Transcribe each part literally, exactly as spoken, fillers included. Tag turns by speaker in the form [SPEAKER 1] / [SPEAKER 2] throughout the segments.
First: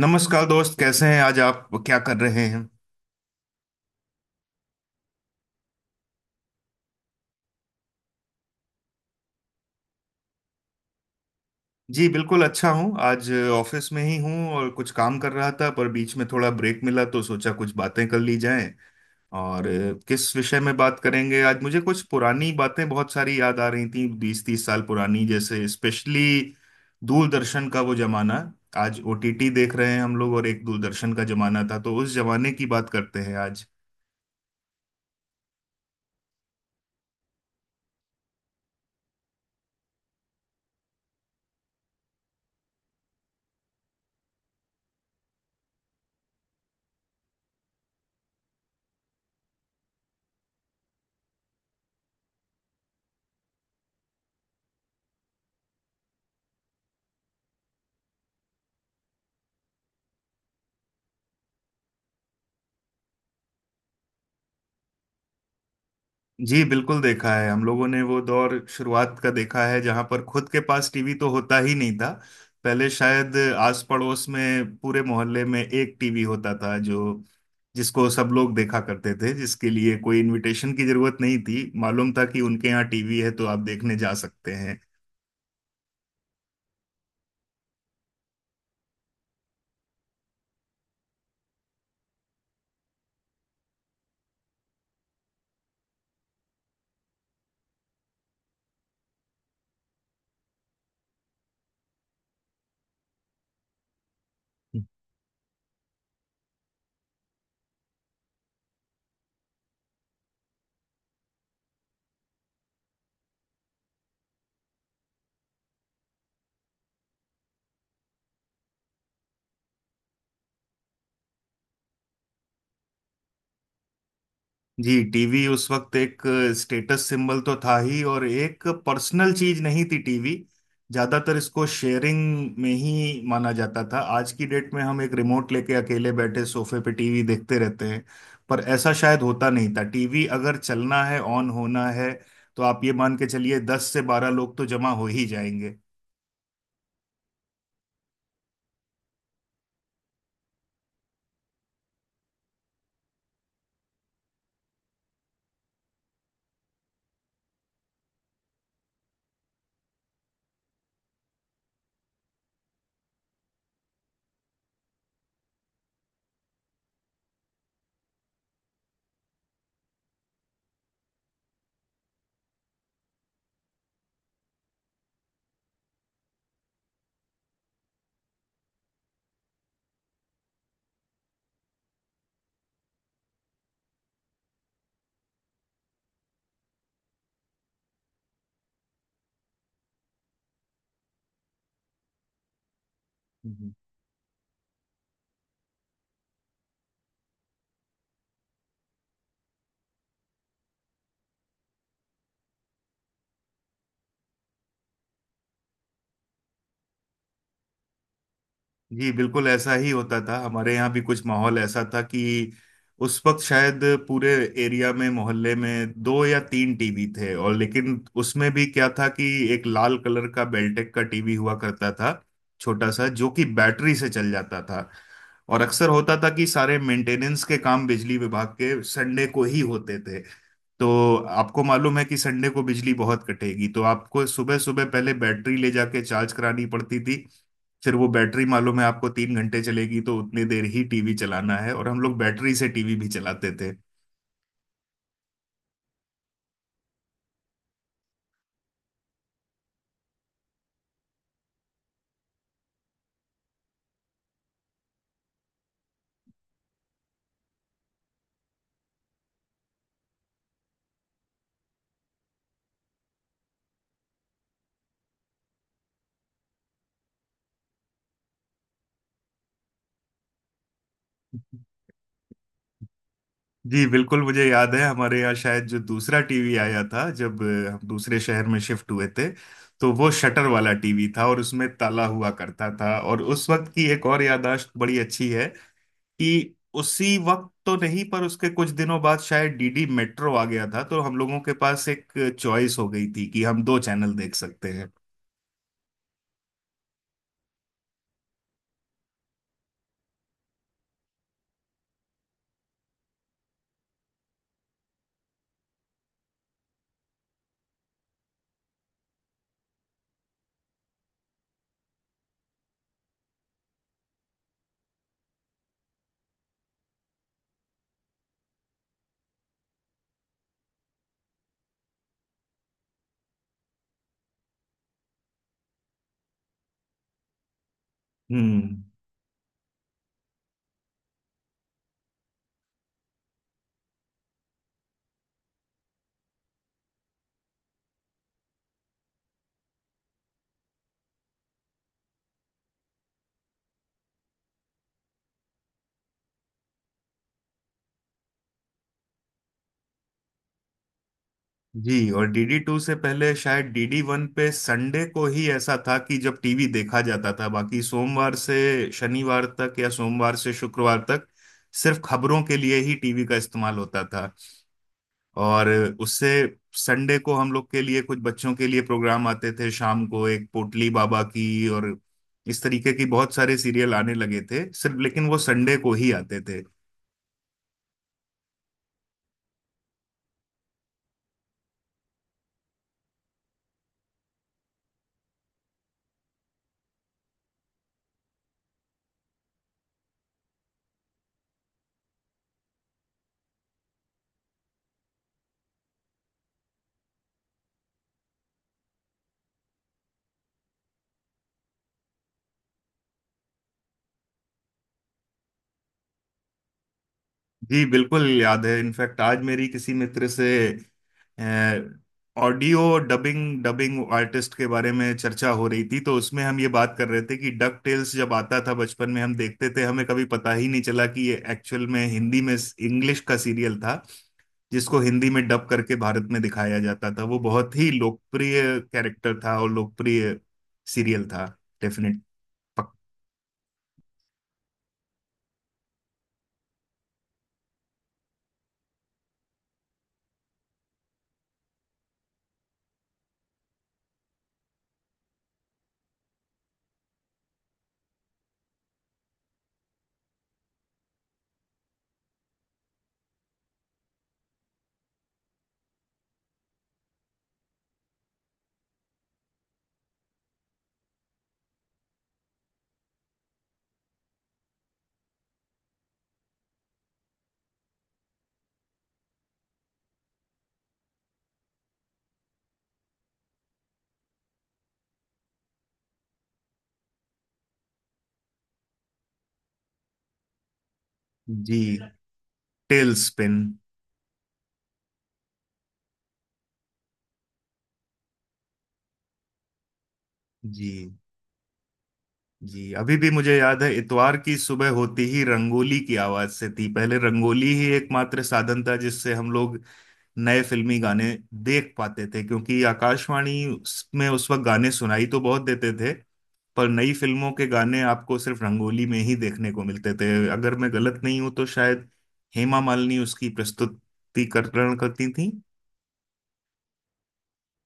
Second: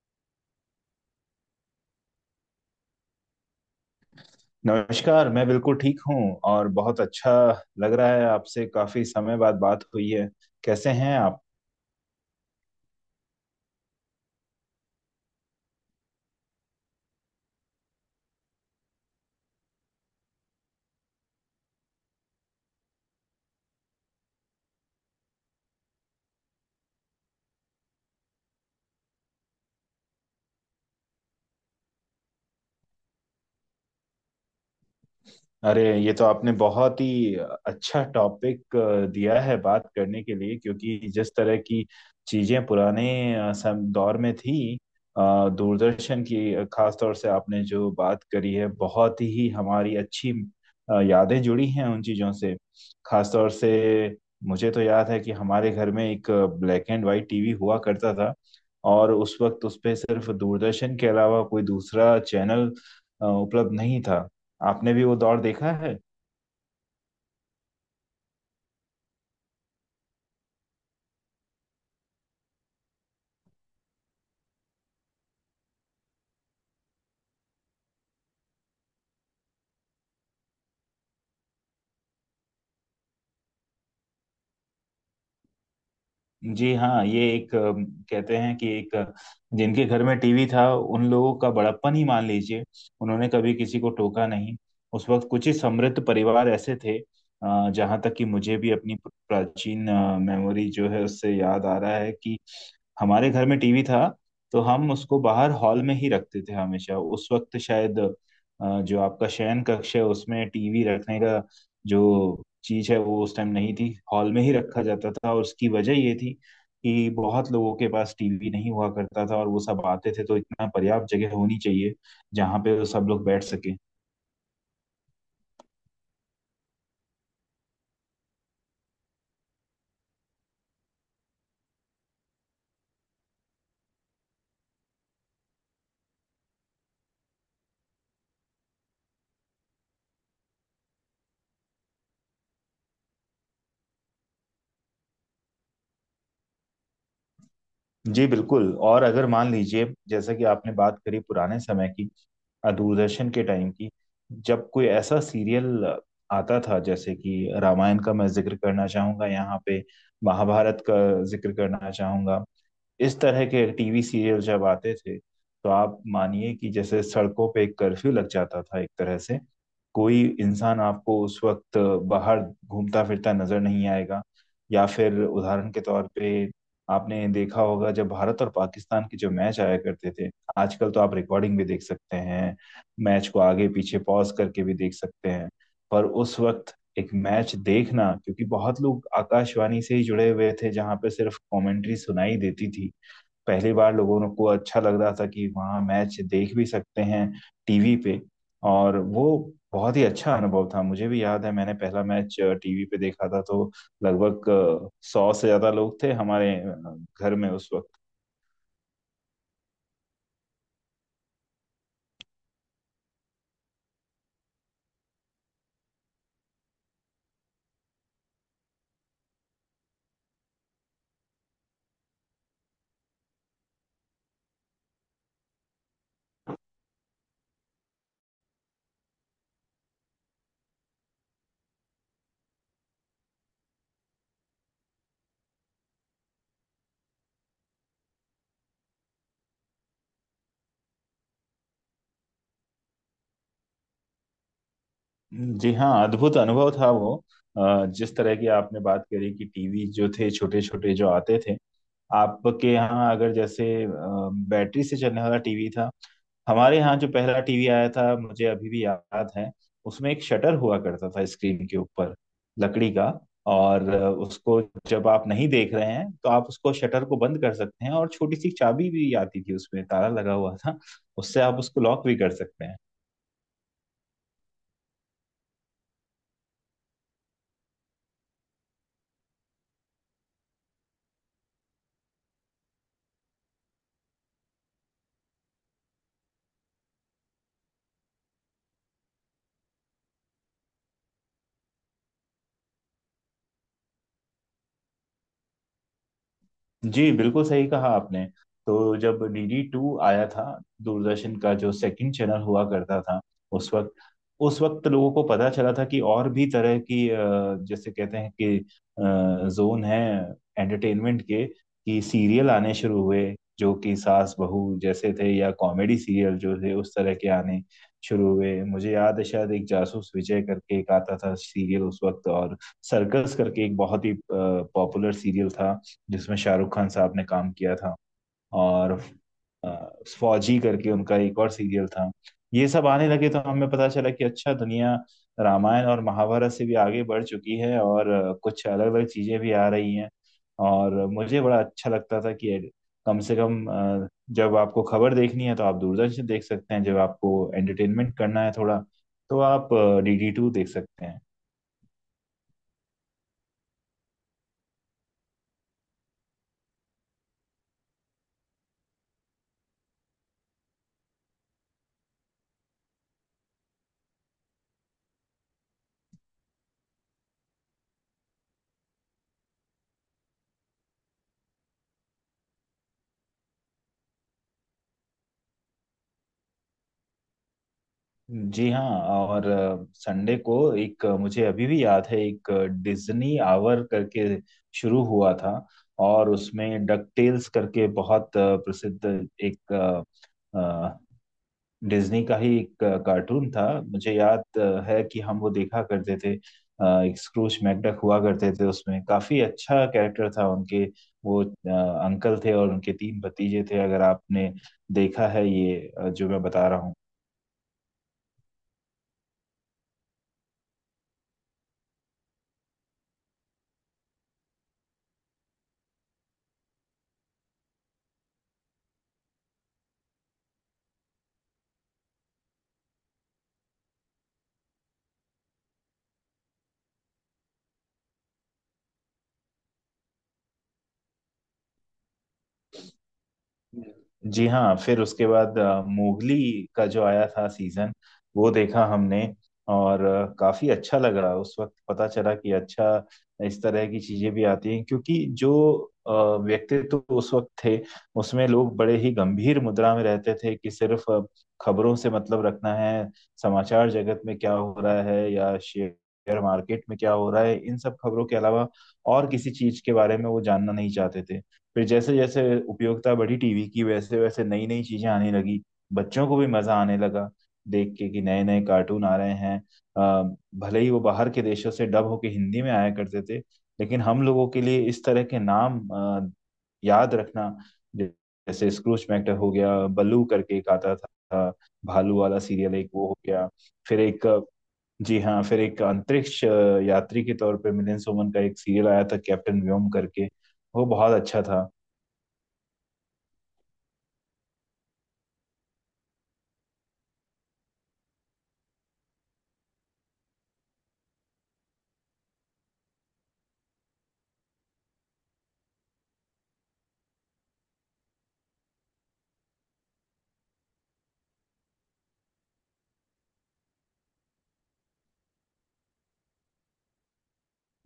[SPEAKER 1] नमस्कार दोस्त, कैसे हैं? आज आप क्या कर रहे हैं?
[SPEAKER 2] नमस्कार, मैं बिल्कुल ठीक हूँ और बहुत अच्छा लग रहा है। आपसे काफी समय बाद बात हुई है। कैसे हैं आप?
[SPEAKER 1] जी बिल्कुल अच्छा हूँ। आज ऑफिस में ही हूँ और कुछ काम कर रहा था, पर बीच में थोड़ा ब्रेक मिला तो सोचा कुछ बातें कर ली जाएं। और अ, किस विषय में बात करेंगे आज? मुझे कुछ पुरानी बातें बहुत सारी याद आ रही थी, बीस तीस साल पुरानी, जैसे स्पेशली दूरदर्शन का वो जमाना। आज ओ टी टी देख रहे हैं हम लोग, और एक दूरदर्शन का जमाना था, तो उस जमाने की बात करते हैं आज।
[SPEAKER 2] अरे, ये तो आपने बहुत ही अच्छा टॉपिक दिया है बात करने के लिए, क्योंकि जिस तरह की चीजें पुराने अ, सम दौर में थी, अ, दूरदर्शन की, अ, खास तौर से आपने जो बात करी है, बहुत ही हमारी अच्छी अ, यादें जुड़ी हैं उन चीजों से। खास तौर से मुझे तो याद है कि हमारे घर में एक ब्लैक एंड वाइट टीवी हुआ करता था, और उस वक्त उस पे सिर्फ दूरदर्शन के अलावा कोई दूसरा चैनल अ, उपलब्ध नहीं था। आपने भी वो दौर देखा है।
[SPEAKER 1] जी बिल्कुल देखा है हम लोगों ने वो दौर, शुरुआत का देखा है जहां पर खुद के पास टीवी तो होता ही नहीं था। पहले शायद आस पड़ोस में, पूरे मोहल्ले में एक टीवी होता था जो जिसको सब लोग देखा करते थे, जिसके लिए कोई इनविटेशन की जरूरत नहीं थी, मालूम था कि उनके यहाँ टीवी है तो आप देखने जा सकते हैं।
[SPEAKER 2] जी हाँ, ये एक अम, कहते हैं कि एक अ, जिनके घर में टीवी था उन लोगों का बड़प्पन ही मान लीजिए। उन्होंने कभी किसी को टोका नहीं। उस वक्त कुछ ही समृद्ध परिवार ऐसे थे, अ, जहाँ तक कि मुझे भी अपनी प्राचीन अ, मेमोरी जो है उससे याद आ रहा है कि हमारे घर में टीवी था, तो हम उसको बाहर हॉल में ही रखते थे हमेशा। उस वक्त शायद अ, जो आपका शयन कक्ष है उसमें टीवी रखने का जो चीज है वो उस टाइम नहीं थी। हॉल में ही रखा जाता था, और उसकी वजह ये थी कि बहुत लोगों के पास टीवी नहीं हुआ करता था और वो सब आते थे, तो इतना पर्याप्त जगह होनी चाहिए जहाँ पे वो सब लोग बैठ सके।
[SPEAKER 1] जी, टीवी उस वक्त एक स्टेटस सिंबल तो था ही, और एक पर्सनल चीज नहीं थी टीवी। ज्यादातर इसको शेयरिंग में ही माना जाता था। आज की डेट में हम एक रिमोट लेके अकेले बैठे सोफे पे टीवी देखते रहते हैं, पर ऐसा शायद होता नहीं था। टीवी अगर चलना है, ऑन होना है, तो आप ये मान के चलिए दस से बारह लोग तो जमा हो ही जाएंगे।
[SPEAKER 2] जी बिल्कुल। और अगर मान लीजिए, जैसा कि आपने बात करी पुराने समय की, अ, दूरदर्शन के टाइम की, जब कोई ऐसा सीरियल आता था, जैसे कि रामायण का मैं जिक्र करना चाहूंगा यहाँ पे, महाभारत का जिक्र करना चाहूंगा, इस तरह के टीवी सीरियल जब आते थे तो आप मानिए कि जैसे सड़कों पे एक कर्फ्यू लग जाता था, एक तरह से कोई इंसान आपको उस वक्त बाहर घूमता फिरता नजर नहीं आएगा। या फिर उदाहरण के तौर पे आपने देखा होगा जब भारत और पाकिस्तान के जो मैच आया करते थे। आजकल तो आप रिकॉर्डिंग भी देख सकते हैं, मैच को आगे पीछे पॉज करके भी देख सकते हैं। पर उस वक्त एक मैच देखना, क्योंकि बहुत लोग आकाशवाणी से ही जुड़े हुए थे जहां पे सिर्फ कमेंट्री सुनाई देती थी, पहली बार लोगों को अच्छा लग रहा था कि वहाँ मैच देख भी सकते हैं टीवी पे। और वो बहुत ही अच्छा अनुभव था। मुझे भी याद है मैंने पहला मैच टीवी पे देखा था, तो लगभग सौ से ज्यादा लोग थे हमारे अ, घर में उस वक्त।
[SPEAKER 1] जी बिल्कुल, ऐसा ही होता था। हमारे यहाँ भी कुछ माहौल ऐसा था कि उस वक्त शायद पूरे एरिया में, मोहल्ले में दो या तीन टीवी थे। और लेकिन उसमें भी क्या था कि एक लाल कलर का बेल्टेक का टीवी हुआ करता था, छोटा सा, जो कि बैटरी से चल जाता था। और अक्सर होता था कि सारे मेंटेनेंस के काम बिजली विभाग के संडे को ही होते थे। तो आपको मालूम है कि संडे को बिजली बहुत कटेगी, तो आपको सुबह सुबह पहले बैटरी ले जाके चार्ज करानी पड़ती थी। फिर वो बैटरी मालूम है आपको तीन घंटे चलेगी, तो उतनी देर ही टीवी चलाना है, और हम लोग बैटरी से टीवी भी चलाते थे।
[SPEAKER 2] जी हाँ, अद्भुत अनुभव था वो। अ, जिस तरह की आपने बात करी कि टीवी जो थे छोटे छोटे जो आते थे, आपके यहाँ अगर जैसे अ, बैटरी से चलने वाला टीवी था, हमारे यहाँ जो पहला टीवी आया था मुझे अभी भी याद है, उसमें एक शटर हुआ करता था स्क्रीन के ऊपर, लकड़ी का। और उसको जब आप नहीं देख रहे हैं तो आप उसको शटर को बंद कर सकते हैं, और छोटी सी चाबी भी आती थी, उसमें ताला लगा हुआ था, उससे आप उसको लॉक भी कर सकते हैं।
[SPEAKER 1] जी बिल्कुल, मुझे याद है हमारे यहाँ शायद जो दूसरा टीवी आया था, जब अ, हम दूसरे शहर में शिफ्ट हुए थे, तो वो शटर वाला टीवी था और उसमें ताला हुआ करता था। और उस वक्त की एक और याददाश्त बड़ी अच्छी है कि उसी वक्त तो नहीं, पर उसके कुछ दिनों बाद शायद डी डी मेट्रो आ गया था, तो हम लोगों के पास एक चॉइस हो गई थी कि हम दो चैनल देख सकते हैं।
[SPEAKER 2] जी बिल्कुल सही कहा आपने। तो जब डी डी टू आया था, दूरदर्शन का जो सेकंड चैनल हुआ करता था, उस वक्त उस वक्त लोगों को पता चला था कि और भी तरह की, अ, जैसे कहते हैं कि अ, जोन है एंटरटेनमेंट के, कि सीरियल आने शुरू हुए जो कि सास बहू जैसे थे, या कॉमेडी सीरियल जो थे उस तरह के आने शुरू हुए। मुझे याद है शायद एक जासूस विजय करके एक आता था सीरियल उस वक्त, और सर्कस करके एक बहुत ही पॉपुलर सीरियल था जिसमें शाहरुख खान साहब ने काम किया था।
[SPEAKER 1] हम्म।
[SPEAKER 2] और अ, फौजी करके उनका एक और सीरियल था। ये सब आने लगे तो हमें पता चला कि अच्छा, दुनिया रामायण और महाभारत से भी आगे बढ़ चुकी है, और अ, कुछ अलग अलग चीजें भी आ रही हैं। और मुझे बड़ा अच्छा लगता था कि कम से कम अ, जब आपको खबर देखनी है तो आप दूरदर्शन देख सकते हैं, जब आपको एंटरटेनमेंट करना है थोड़ा तो आप डी डी टू देख सकते हैं।
[SPEAKER 1] जी, और डी डी टू से पहले शायद डी डी वन पे संडे को ही ऐसा था कि जब टीवी देखा जाता था। बाकी सोमवार से शनिवार तक, या सोमवार से शुक्रवार तक, सिर्फ खबरों के लिए ही टीवी का इस्तेमाल होता था। और उससे संडे को हम लोग के लिए कुछ बच्चों के लिए प्रोग्राम आते थे, शाम को एक पोटली बाबा की, और इस तरीके की बहुत सारे सीरियल आने लगे थे। सिर्फ लेकिन वो संडे को ही आते थे।
[SPEAKER 2] जी हाँ। और संडे को एक अ, मुझे अभी भी याद है, एक अ, डिज्नी आवर करके शुरू हुआ था, और उसमें डक टेल्स करके बहुत अ, प्रसिद्ध एक, अ, अ, डिज्नी का ही एक अ, कार्टून था। मुझे याद अ, है कि हम वो देखा करते थे। अ, एक स्क्रूज मैकडक हुआ करते थे उसमें, काफी अच्छा कैरेक्टर था उनके। वो अ, अंकल थे और उनके तीन भतीजे थे। अगर आपने देखा है ये अ, जो मैं बता रहा हूँ।
[SPEAKER 1] जी बिल्कुल याद है। इनफैक्ट आज मेरी किसी मित्र से ऑडियो डबिंग डबिंग आर्टिस्ट के बारे में चर्चा हो रही थी, तो उसमें हम ये बात कर रहे थे कि डक टेल्स जब आता था बचपन में हम देखते थे, हमें कभी पता ही नहीं चला कि ये एक्चुअल में हिंदी में, इंग्लिश का सीरियल था जिसको हिंदी में डब करके भारत में दिखाया जाता था। वो बहुत ही लोकप्रिय कैरेक्टर था और लोकप्रिय सीरियल था। डेफिनेट पक।
[SPEAKER 2] जी हाँ, फिर उसके बाद अ, मोगली का जो आया था सीजन, वो देखा हमने, और अ, काफी अच्छा लगा। उस वक्त पता चला कि अच्छा, इस तरह की चीजें भी आती हैं, क्योंकि जो अ, व्यक्तित्व उस वक्त थे उसमें लोग बड़े ही गंभीर मुद्रा में रहते थे, कि सिर्फ अ, खबरों से मतलब रखना है। समाचार जगत में क्या हो रहा है, या शेयर मार्केट में क्या हो रहा है, इन सब खबरों के अलावा और किसी चीज के बारे में वो जानना नहीं चाहते थे। फिर जैसे जैसे उपयोगिता बढ़ी टीवी की, वैसे वैसे नई नई चीजें आने लगी, बच्चों को भी मजा आने लगा देख के कि नए नए कार्टून आ रहे हैं। अ, भले ही वो बाहर के देशों से डब होके हिंदी में आया करते थे, लेकिन हम लोगों के लिए इस तरह के नाम अ, याद रखना, जैसे स्क्रूज मैक्टर हो गया, बल्लू करके एक आता था
[SPEAKER 1] जी।
[SPEAKER 2] भालू वाला सीरियल, एक वो
[SPEAKER 1] टेल
[SPEAKER 2] हो गया।
[SPEAKER 1] स्पिन।
[SPEAKER 2] फिर एक, अ, जी हाँ, फिर एक अंतरिक्ष अ, यात्री के तौर पे मिलिंद सोमन का एक सीरियल आया था कैप्टन व्योम करके, वो
[SPEAKER 1] जी।
[SPEAKER 2] बहुत अच्छा था।
[SPEAKER 1] जी, अभी भी मुझे याद है, इतवार की सुबह होती ही रंगोली की आवाज से थी। पहले रंगोली ही एकमात्र साधन था जिससे हम लोग नए फिल्मी गाने देख पाते थे, क्योंकि आकाशवाणी उस- में उस वक्त गाने सुनाई तो बहुत देते थे, पर नई फिल्मों के गाने आपको सिर्फ रंगोली में ही देखने को मिलते थे। अगर मैं गलत नहीं हूं तो शायद हेमा मालिनी उसकी प्रस्तुतिकरण करती थी।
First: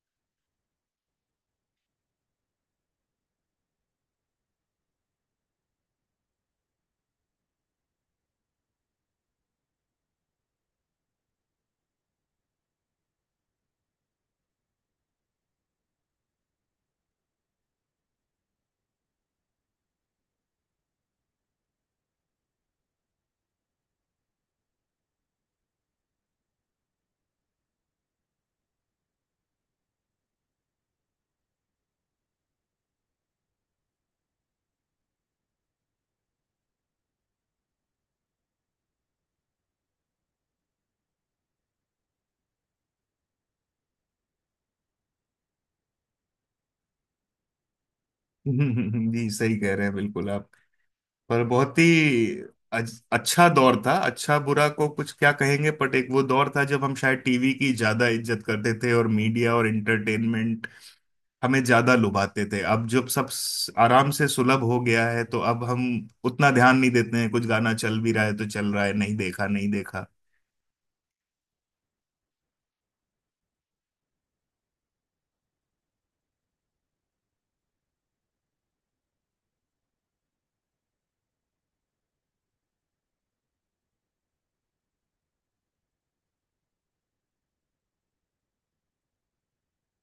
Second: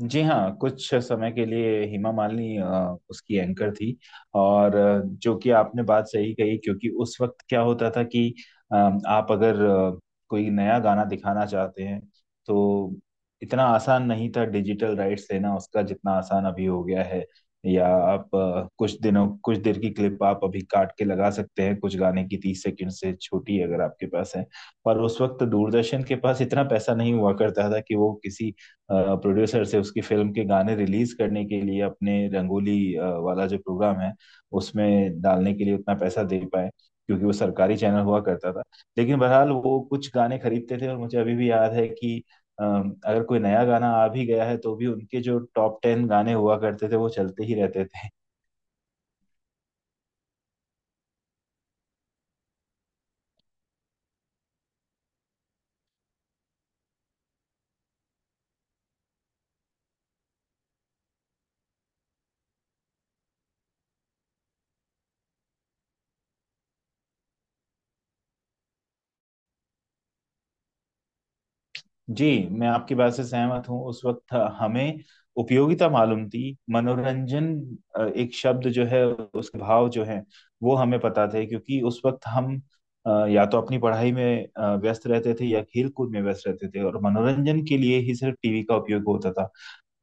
[SPEAKER 2] जी हाँ, कुछ समय के लिए हेमा मालिनी अ, उसकी एंकर थी। और अ, जो कि आपने बात सही कही, क्योंकि उस वक्त क्या होता था कि अ, आप अगर अ, कोई नया गाना दिखाना चाहते हैं, तो इतना आसान नहीं था डिजिटल राइट्स लेना उसका, जितना आसान अभी हो गया है। या आप अ, कुछ दिनों कुछ देर की क्लिप आप अभी काट के लगा सकते हैं, कुछ गाने की तीस सेकंड से छोटी अगर आपके पास है। पर उस वक्त दूरदर्शन के पास इतना पैसा नहीं हुआ करता था कि वो किसी प्रोड्यूसर से उसकी फिल्म के गाने रिलीज करने के लिए, अपने रंगोली अ, वाला जो प्रोग्राम है उसमें डालने के लिए उतना पैसा दे पाए, क्योंकि वो सरकारी चैनल हुआ करता था। लेकिन बहरहाल वो कुछ गाने खरीदते थे, और मुझे अभी भी याद है कि अ, अगर कोई नया गाना आ भी गया है तो भी उनके जो टॉप टेन गाने हुआ करते थे वो चलते ही रहते थे।
[SPEAKER 1] जी, सही कह रहे हैं बिल्कुल आप। पर बहुत ही अज- अच्छा दौर था। अच्छा बुरा को कुछ क्या कहेंगे, बट एक वो दौर था जब हम शायद टीवी की ज्यादा इज्जत करते थे, और मीडिया और एंटरटेनमेंट हमें ज्यादा लुभाते थे। अब जब सब स- आराम से सुलभ हो गया है, तो अब हम उतना ध्यान नहीं देते हैं। कुछ गाना चल भी रहा है तो चल रहा है, नहीं देखा नहीं देखा।
[SPEAKER 2] जी, मैं आपकी बात से सहमत हूँ। उस वक्त हमें उपयोगिता मालूम थी। मनोरंजन अ, एक शब्द जो है उसके भाव जो है वो हमें पता थे, क्योंकि उस वक्त हम अ, या तो अपनी पढ़ाई में अ, व्यस्त रहते थे, या खेल कूद में व्यस्त रहते थे, और मनोरंजन के लिए ही सिर्फ टीवी का उपयोग होता था।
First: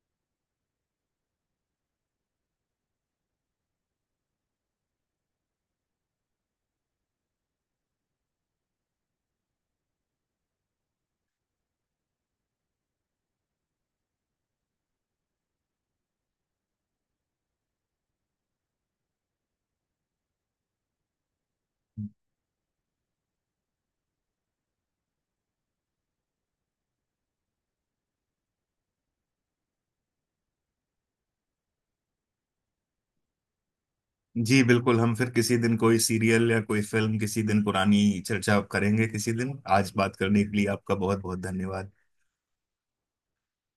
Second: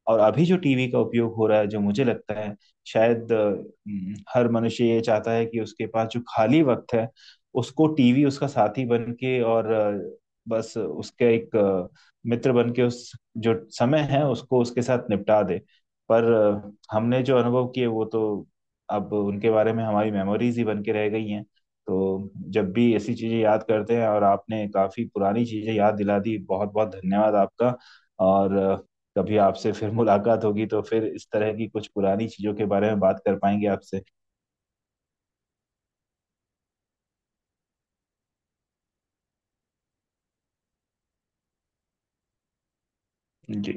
[SPEAKER 2] और अभी जो टीवी का उपयोग हो रहा है, जो मुझे लगता है शायद अ, हम्म, हर मनुष्य ये चाहता है कि उसके पास जो खाली वक्त है उसको टीवी उसका साथी बन के, और अ, बस उसके एक अ, मित्र बन के उस जो समय है उसको उसके साथ निपटा दे। पर अ, हमने जो अनुभव किए वो तो अब उनके बारे में हमारी मेमोरीज ही बन के रह गई हैं। तो जब भी ऐसी चीजें याद करते हैं, और आपने काफी पुरानी चीजें याद दिला दी, बहुत बहुत धन्यवाद आपका। और कभी आपसे फिर मुलाकात होगी तो फिर इस तरह की कुछ पुरानी चीजों के बारे में बात कर पाएंगे आपसे।
[SPEAKER 1] जी बिल्कुल, हम फिर किसी दिन कोई सीरियल या कोई फिल्म किसी दिन पुरानी चर्चा करेंगे किसी दिन। आज बात करने के लिए आपका बहुत बहुत धन्यवाद।
[SPEAKER 2] जी।